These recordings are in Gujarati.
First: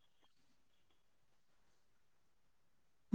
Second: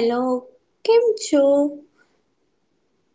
હેલો કેમ છુ?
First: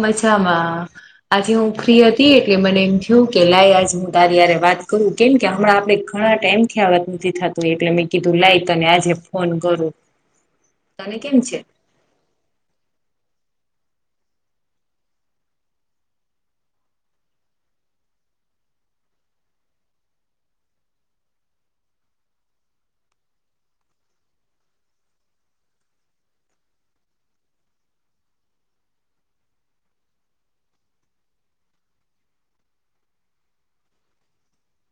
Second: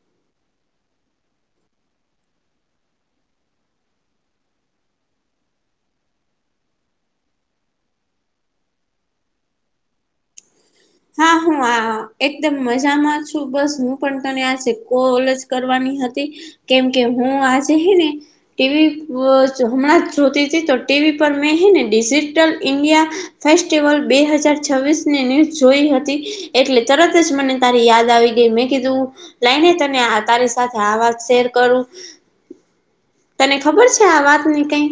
મજામાં. આજે હું ફ્રી હતી એટલે મને એમ થયું કે લાય આજ હું તારીારે વાત કરું. કેમ કે હમણાં આપે ઘણા ટાઈમથીત નથી થતું એટલે મેં કીધું લાઈક અને આજે ફોન કરો. [inaudible] હા હ આ એકદમ મજામાં છું બસ હું પણ તને આજે કોલજ કરવાની હતી. કેમ કે હું આજ હ ને ટીવી હણાં જોતીથી તો ટીવી પર મેં હ ને ડિજીિટલ ઇન્ડિયા. ફેસ્ટિવલ બે હજાર છવ્વીસ ની જોઈ હતી, એટલે તરત જ મને તારી યાદ આવી ગઈ મેં કીધું લઈને તને તારી સાથે આ વાત શેર કરું. તને ખબર છે આ વાતની કઈ?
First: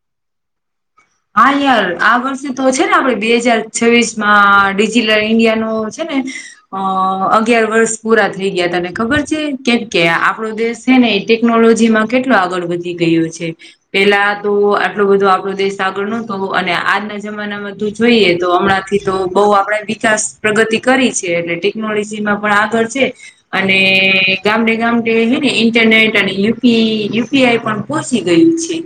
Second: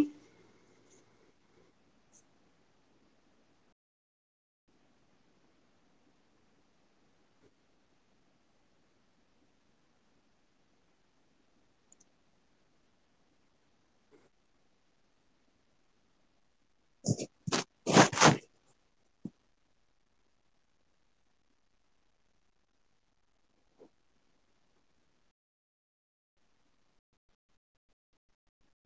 હા યાર આ વર્ષે તો છે ને આપડે બે હજાર છવ્વીસમાં ડિજિટલ ઈન્ડિયાનો છે ને હહ અગિયાર વર્ષ પૂરા થઈ ગયા તને ખબર છે? કેમ કે આપણો દેશ છે ને એ ટેકનોલોજીમાં કેટલો આગળ વધી ગયો છે. પેલા તો આટલો બધો આપડો દેશ તો આગળ નતો અને આજના જમાનામાં તું જોઈએ તો હમણાંથી તો બહુ આપણા વિકાસ પ્રગતિ કરી છે અને ટેકનોલોજી માં પણ આગળ છે. અને ગામડે ગામડે છે ને ઇન્ટરનેટ અને યુપી યુ પી આઈ પણ પહચી ગયું છે.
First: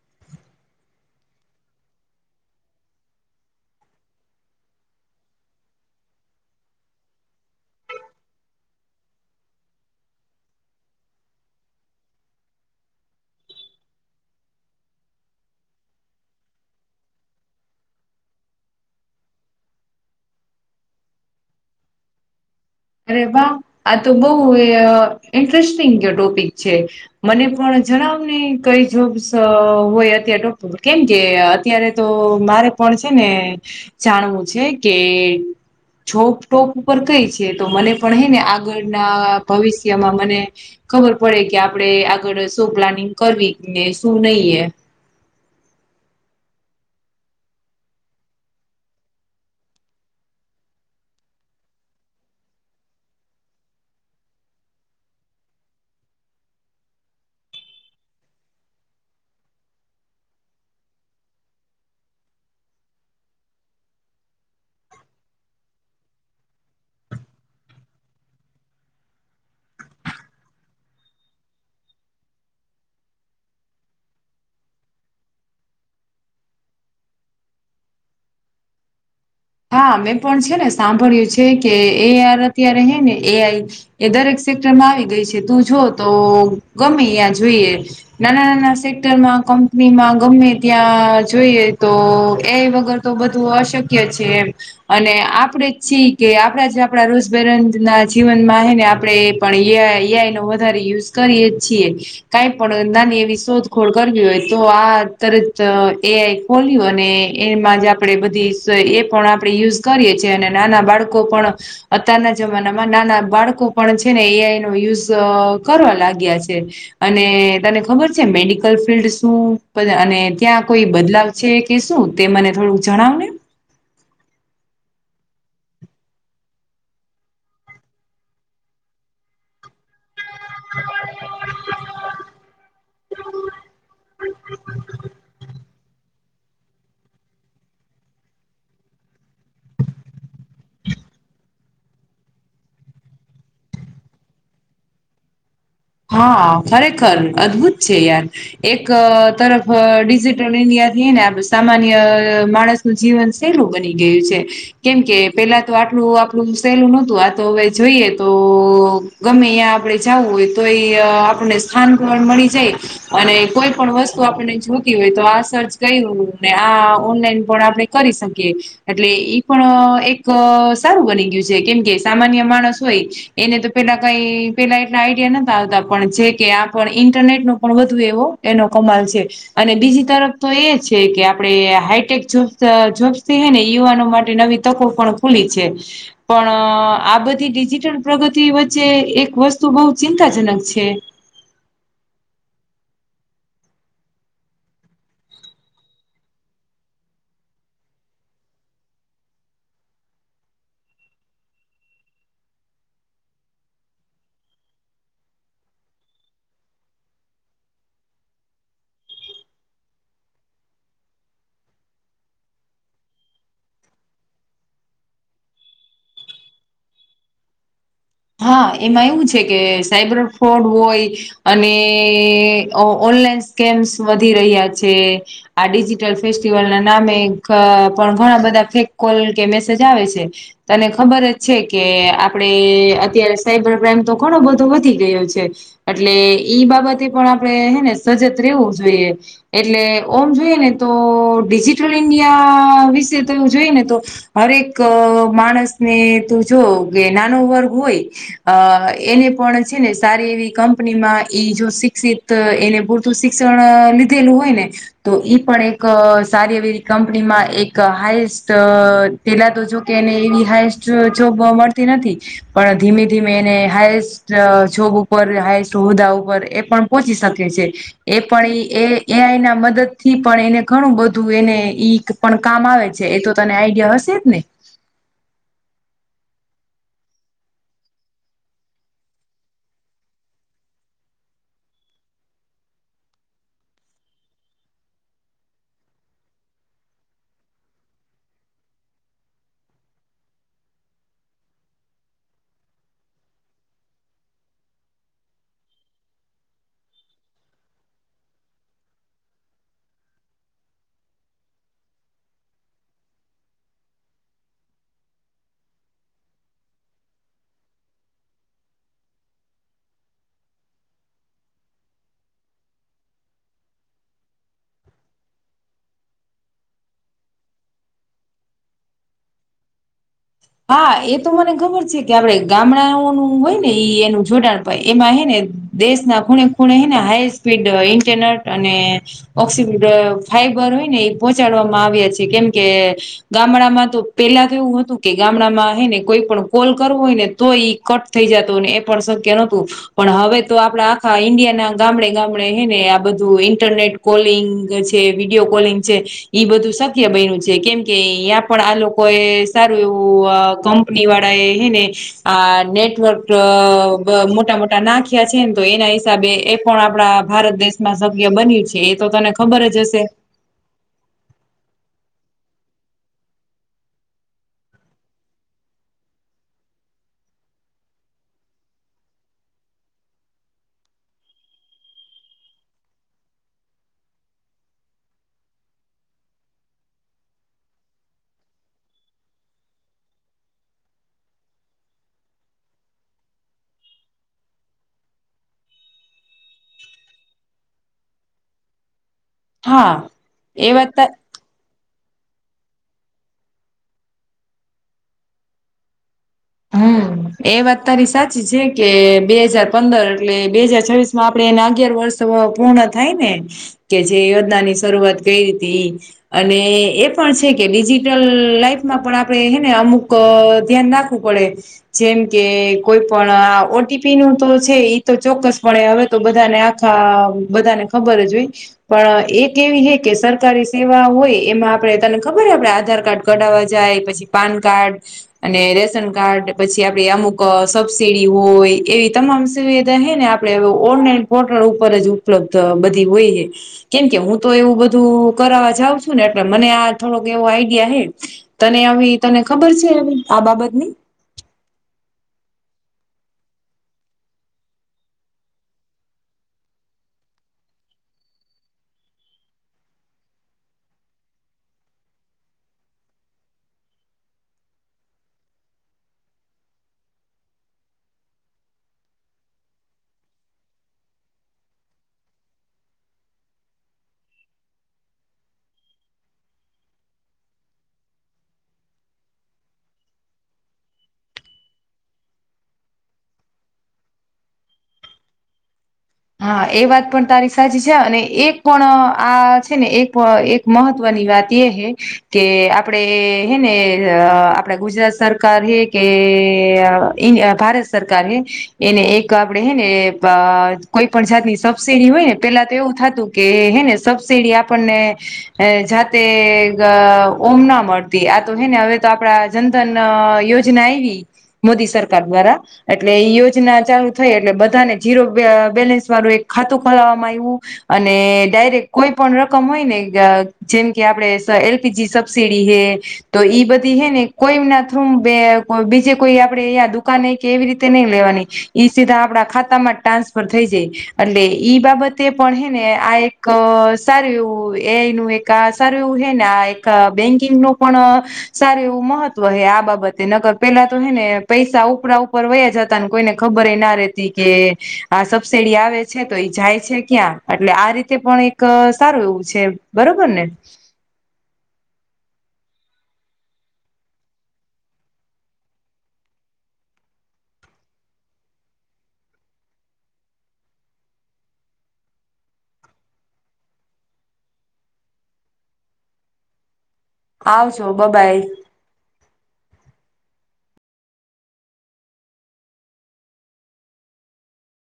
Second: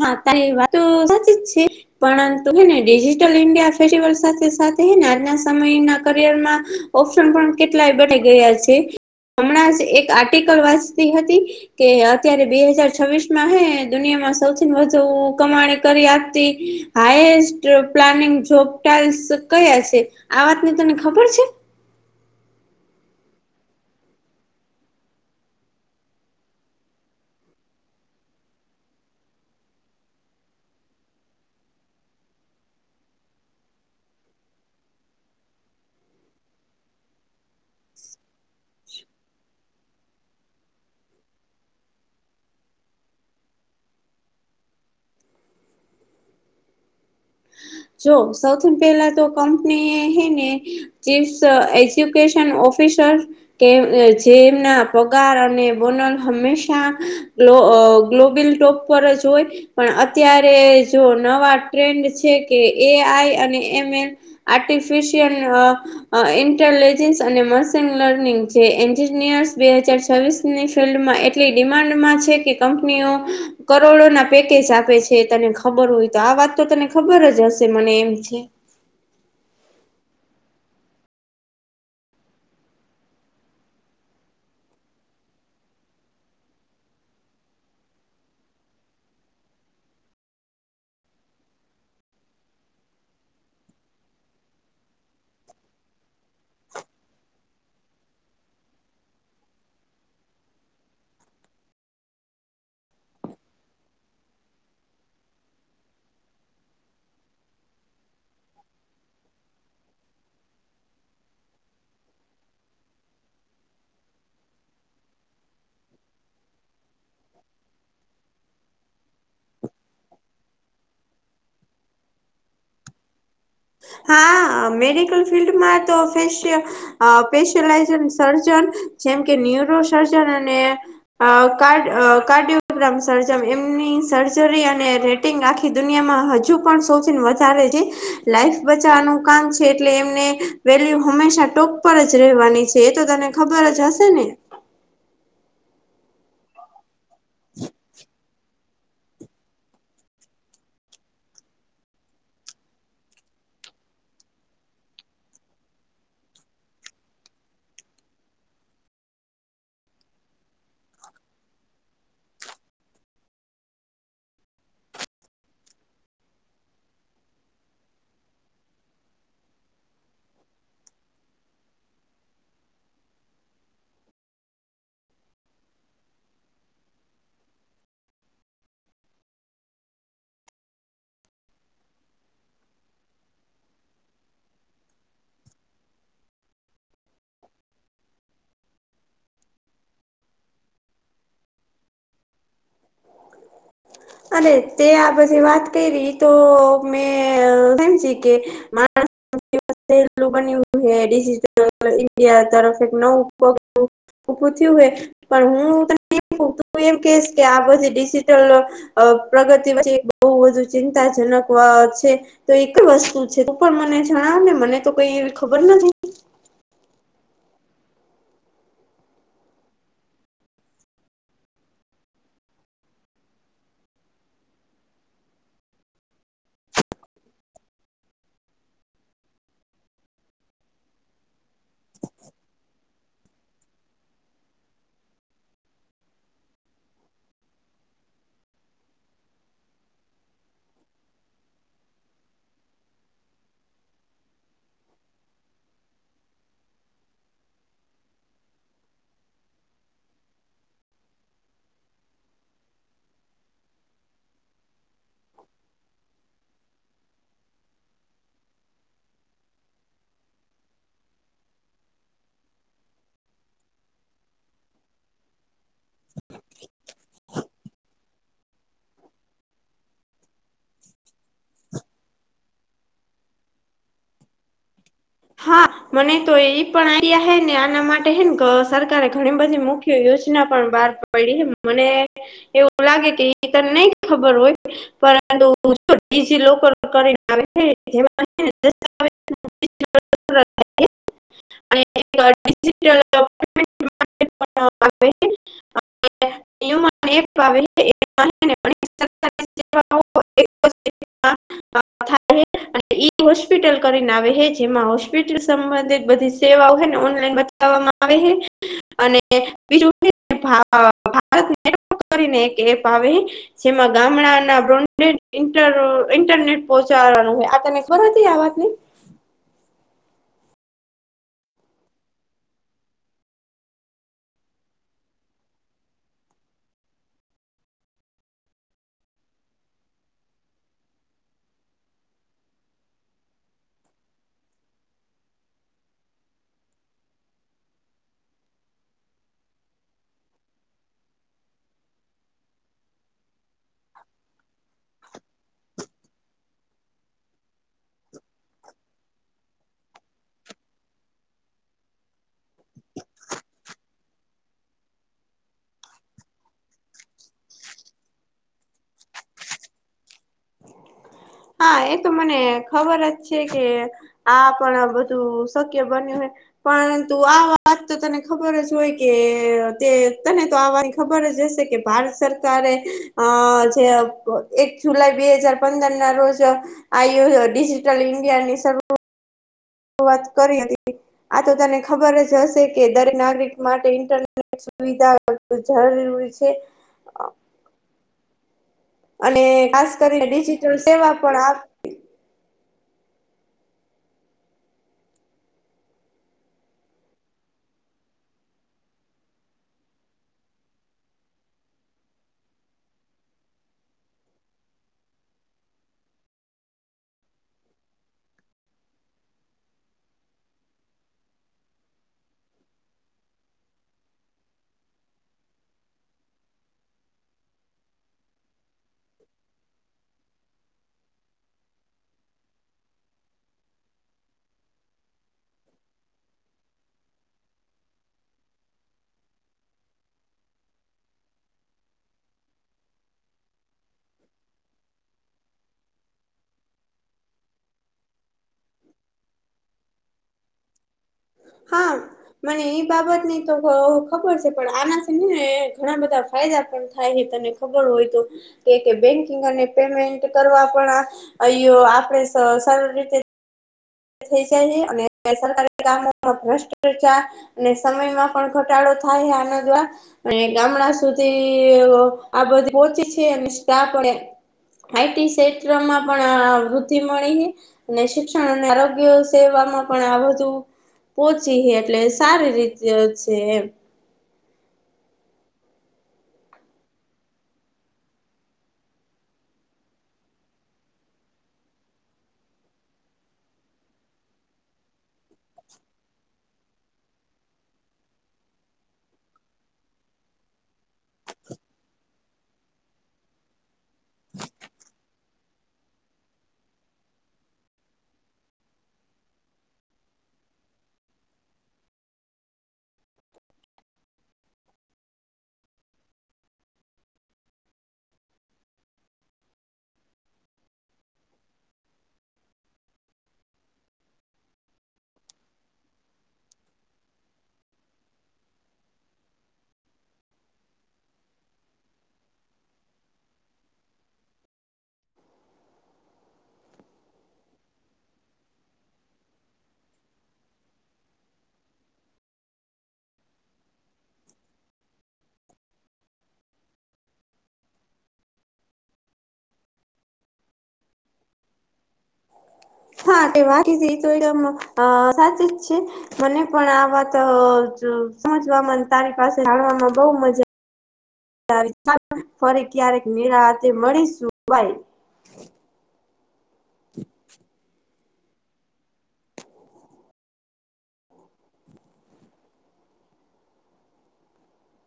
હા તારી વાત તો સાચી જ છે. પરંતુ હેને ડિજિટલ ઇન્ડિયા ફેિવલ સાથે સાથે આજના સમયના કરિયરમાં. ઓપ્શન પણ કેટલાય બના ગયા છે, હમણાં જ એક આર્ટિકલ વાંચતી હતી. કે અત્યારે બે હજાર છવ્વીસમાં હેને દુનિયામાં સૌથી વધુ કમાણી કરી આપતી. હાઈએસ્ટ પ્લાનિંગ જોબ ટાઇલ્સ કયા છે? આ વાતની તને ખબર છે? અરે વાહ! આ તો બહુ ઇન્ટરેસ્ટિંગ ટોપિક છે. મને પણ જણાવને કઈ જોબ્સ હોય અત્યારે ડો કેમ કે અત્ અત્યારે તો મારે પણ છે ને જાણવું છે કે જોબ ટોપ ઉપર કઈ છે. તો મને પણ હે ને આગળના ભવિષ્યમાં મને ખબર પડે કે આપડે આગળ શું પ્લાનિંગ કરવી કે શું નહી એમ. જો સૌથીન પહેલા તો કંપની હે ને ચીફ એજ્યુકેશન ઓફિસર. કે જેમના પગાર અને બોનલ હંમેશા ગ્લો અ ગ્લોબેલ ટોપ પર જ હોય. પણ અત્યારે જો નવા ટ્રેન્ડ છે કે એઆઈ અને M M. Artificial uh uh intelligence અને મશીન લર્નિંગ જે એન્જિનિયર્સ બે હજાર છવ્વીસ ની ફિલ્ડમાં એટલી ડિમાન્ડમાં છે કે કંપનીઓ કરોડોના પેકેજ આપે છે. તને ખબર હોય તો આ વાત તો તને ખબર જ હશે મને એમ છે. હા મેં પણ છે ને સાંભળ્યું છે કે એઆર અત્યારે હે ને એઆઈ. એ દરેક સેક્ટરમાં આવી ગઈ છે તું જો તો ગમે યાં જોઈએ. નાના નાના સેક્ટરમાં, કંપનીમાં ગમે ત્યાં જોઈએ તો એ વગર તો બધું અશક્ય જ છે એમ. અને આપડે જ છી કે આપણા જે આપણા રોજબેરના જીવનમાં હેને આપણેે પણ યા એઆઈનો વધારે યુઝ કરીએે જ છીએ. કાઈ પણ નાની એવી શોધખોળ કરવી હોય તો આ તરત એઆઈ ખોલ્યું અને એમાં જ આપડે બધી સ એપ પણ આપણે યુઝ કરીએ છીએ. અને નાના બાળકો પણ અતારના જમાનામાં નાના બાળકો પણ છે ને એઆઈ નો યુઝ કરવા લાગ્યા છે. અને તને ખબર છે મેડિકલ ફિલ્ડ શું અને ત્યાં કોઈ બદલાવ છે કે શું? તે મને થોડુંક જણાવને. હા મેડિકલ ફિલ્ડમાં તો [inaudible] અ સ્પેશિયલાઇજન સર્જન જેમ કે ન્યુરો સર્જન અને uh card uh cardiogram surgeon એમની સર્જરી અને રેટિંગ આખી દુનિયામાં હજુ પણ સૌથીન વધારે છે. લાઈફ બચાવાનું કામ છે એટલે એમને વેલ્યુ હંમેશા ટોક પર જ રહેવાની છે એ તો તને ખબર જ હશે ને? હહ ખરેખર અદ્ભુત છે યાર. એક તરફ ડિજિટલ ઇન્ડિયાથી હેને આપણે સામાન્ય માણસ નું જીવન સહેલું બની ગયું છે. કેમ કે પેલા તો આટલું આપણું સહેલું નોતું આ તો હવે જોઈએ તો ગમે અયા આપડે જાવું હોય તો એ આપણને સ્થાન પણ મળી જાય અને કોઈ પણ વસ્તુ આપણને જોતી હોય તો આ સર્ચ કરી લવ આ ઓનલાઈન પણ આપણેે કરી શકીએ એટલે ઈ પણ એક સારું બની ગયું છે, કેમ કે સામાન્ય માણસ હોય એને તો પેલા કાઈ પેલા એટલા આઈડિયા નત આવતા પણ છે. કે આ પણ ઇન્ટરનેટનો પણ વધુ એવો એનો કમાલ છે. અને બીજી તરફ તો એ છે કે આપડે હાઈટેક જોબ જોબ્સથી હેને યુવાનો માટે નવી તકો પણ ખૂલી છે. પણ આ બધી ડિજિટલ પ્રગતિ વચ્ચે એક વસ્તુ બહુ ચિંત તા જનક છે. અને તે આ બધી વાત કયરી ઈતો મેં હમજી કે માણ [unintelligible] ડિજિટલ ઇન્ડિયા તરફ એક નવુ પગ ઉભું થયું હોય પણ હું તું એમ કેશ કે આ પછી ડિજિટલ અ પ્રગતિ પછી બો વધુ ચિંતાજનક છે. તો એક વસ્તુ છે, તું પણ મને જણાવ ને મને તો કઈ એવી ખબર નથી હા એમાં એવું છે, કે સાઈબર ફ્રોડ હોય અને ઓ ઓનલાઈન સ્કેમ્સ વધી રહ્યા છે. આ ડિજિટલ ફેસ્ટિવલના નામે ધ પણ ઘણા બધા ફેક કોલ કે મેસેજ આવે છે. તને ખબર જ છે, કે આપણેે અત્યારે સાયબર ક્રાઈમ તો ઘણો બધો વધી ગયો છે. એટલે ઈ બાબતે પણ આપણે હે ને સજત રહેેવું જોઈએ એટલે ઓમ જોઈએ ને તો ડિજિટલ ઇન્ડિયા વિશે તો જોઈએ ને તો હરેક માણસને તું જો કે નાનો વર્ગ હોય અ એને પણ છે, ને સારી એવી કંપનીમાં ઈ જો શિક્ષિત ત એને પૂરતું શિક્ષણ લીધેલું હોય ને તો ઈ પણ એક સારી એવી કંપનીમાં એક હાઈસ્ટ પેલા તો જોકે એને એવી હાઈસ્ટ જોબ મળતી નથી પણ ધીમે ધીમે એને હાઇસ્ટ જોબ ઉપર હાએસ્ટ હોદ્દા ઉપર એ પણ પહોંચી શકે છે. એ પણ એ એ એ આઈ ના મદદથી પણ એને ઘણું બધું એને ઈ પણ કામ આવે છે, એ તો તને આઈડિયા હશે જ ને? હા. મને તો એ પણ આયા હે ને આના માટે હેન સરકારે ઘણી બધી મુખ્ય યોજના પણ બહાર પયડી મને એવું લાગે કે એ તને નહી ખબર હોય પરંતુ જો ડીજીલોકર કરીને આવેને [unintelligible] [inaudible] [inaudible] [inaudible] [inaudible] અને ઈ હોસ્પિટલ કરીને આવે હે જેમાં હોસ્પિટલ સંબંધિત બધી સેવાઓ હેને ઓનલાઈન બતાવવામાં આવે હે અને બીજું ભા ભારત કરીને એક એપ આવે જેમાં ગામડાના બ્રોન્ડેડ ઇનટર ઇન્ટરનેટ પહોંચાડવાનું હોય આ તને ખબરથી આ વાત ને હા એ તો મને ખબર છે, કે આપડે ગામડાઓનું હોય ને ઈ એનું જોડાણ પય એમાં હે ને દેશના ખૂણે ખૂણે હેને હાઈસ સ્પીડ ઇન્ટરનેટ અને ઓકસીડ ફાઈબર હોય ને એ પહોચાડવામાં આવ્યા છે, કેમકે ગામડામાં તો પેલા કેવું હતું કે ગામડામાં હેને કોઈ પણ કોલ કરવો હોય ને તો ઈ કટ થઈ જતો ને એ પણ શક્ય નતું પણ હવે તો આપડા આખા ઈન્ડિયાના ગામડે ગામડે હે ને આ બધું ઇન્ટરનેટ કોલિંગ છે, વિડીયો કોલિંગ છે. ઈ બધું શક્ય બયનું છે, કેમ કે અયાં પણ આ લોકો એ સા એવું અ કંપની વાળા એ હે ને આ નેટવર્ક મોટા મોટા ના ખીયા છે, ને તો એના હિસાબે એ પણ આપણા ભારત દેશમાં શકય બન્યું છે, એ તો તને ખબર જ હશે હા એ તો મને ખબર જ છે, કે આ પણ બધું શક્ય બન્યું હોય પરંતુ આ વાત તો તને ખબર જ હોય કે તે તને તો આ વા ખબર જ હશે કે ભારત સરકારે અ જે એક જુલાઈ બે હજાર પંદર ના રોજ [unintelligible] ઇન્ડિયાની સ વાત કરી હતી આ તો તને ખબર જ હશે કે દરેક નાગરિક માટે ઇન્ટર સુવિધા વધુ જરૂરી છે. અને ખાસ હા કરીને એ ડિજિટલ વાત તા સેવા પણ આ હમ. એ વાત તારી સાચી છે, કે બે હાજાર પંદર એટલે બે હાજર છવ્વીસમાં આપડે એના અગિયાર વર્ષ પૂર્ણ થાય ને કે જે યોજનાની શરૂઆત કયરી તી અને એ પણ છે, કે ડિજિટલ લાઈફમાં પણ આપણે હેને અમુક ધ્યાન ના ખુ પડે જેમ કે કોઈ પણ ઓ ટી પી નું તો છે, ઈ તો ચોક્કસ પણે હવે તો બધાને આખા બધાને ખબર જ હોય પણ એક કેવી હૈ કે સરકારી સેવા હોય એમાં આપડે તને ખબર આપડે આધાર કાર્ડ કઢવા જાય પછી પાન કાર્ડ અને રે શન કાર્ડ પછી આપડે અમુક સબસીડી હોય એવી તમામ સુવિધા હે ને આપડે ઓનલાઈન કોટણ ઉપર જ ઉપલબ્ધ બધી હોય હે કેમ કે હું તો એવું બધું કરવા જાઉ છું ને એટલે મને આ થોડોક એવો આઈડિયા હે તને આવી તને ખબર છે, આ બાબતની હા. મને એ બાબતની તો ખબર છે, પણ આનાથી ને ઘણા બધા ફાયદા પણ થાય હે તને ખબર હોય તો કે કે બેંકિંગ અને પેમેન્ટ કરવા પણ આ અંય આપણે સ સરળ રીતે થય જાય હે અને સરકારી કામોમા ભ્રષ્ટચા ને સમયમાં પણ ઘટાડો થાય આના દ્વા અને ગામડા સુધી આ બધી પોહોચી છે, અને સ્ટા પણે આઈટી ક્ષેત્રમાં પણ વૃદ્ધિ મળી હે અને શિક્ષણ અને આરો આરોગય સેવામાં પણ આ બધું પોહચી હે એટલે સારી રીતે છે, એમ હા એ વાત પણ તારી સાચી છે, અને એક પણ આ છે, ને એક મહત્વની વાત એ હે કે આપડે હેને આપણા ગુજરાત સરકાર હે કે અ ઈ ભારત સરકાર હે એને એક આપડે હે ને પા કોઈ પણ જાતની સબસીડી હોય ને પેલા તો એવું થતું કે હે ને સબસિડી આપણને જાતે ઓમ ના મળતી આ તો હે ને હવે તો આપડા જનધન યોજના આયવી મોદી સરકાર દ્વારા એટલે એ યોજના ચાલુ થઈ એટલે બધાને જીરો બય બેલેન્સ વાળું એક ખાતું ખોલાવામાં આવ્યું અને ડાયરેક્ટ કોઈ પણ રકમ હોય ને અ જેમ કે આપડે એલપીજી સબસીડી હે તો ઈ બધી હે ને કોઈના થરુ બે બીજે કોઈ આપડે અયા દુકાન કે એવી રીતે નઈ લેવાની ઈ સીધા આપડા ખાતામાં ટ્રાન્સફર થઈ જાય એટલે ઈ બાબતે પણ હે ને આ એક સારું એવું એ નુ એક કા સારું એવું હે ને આ એક બેંકિંગનું પણ સારું એવું મહત્વ હે આ બાબતે નગર પેલા તો હે ને પૈસા ઉપરા ઉપર વયા જ તા કોઈને ખબર એ ના રેતી કે આ સબસીડી આવે છે, તો એઈ જાય છે, ક્યાં એટલે આ રીતે પણ એક સારું એવું છે. બરોબર ને હા તે વાકી છે, એ તો એકદમ અ સાચી જ છે. મને પણ આ વાત સમજવામાં તારી પાસે જાણવામાં બો મજા [unintelligible] ફરી ક્યારેક નિરાતે મળીશું બાય આવજો બ બાઈ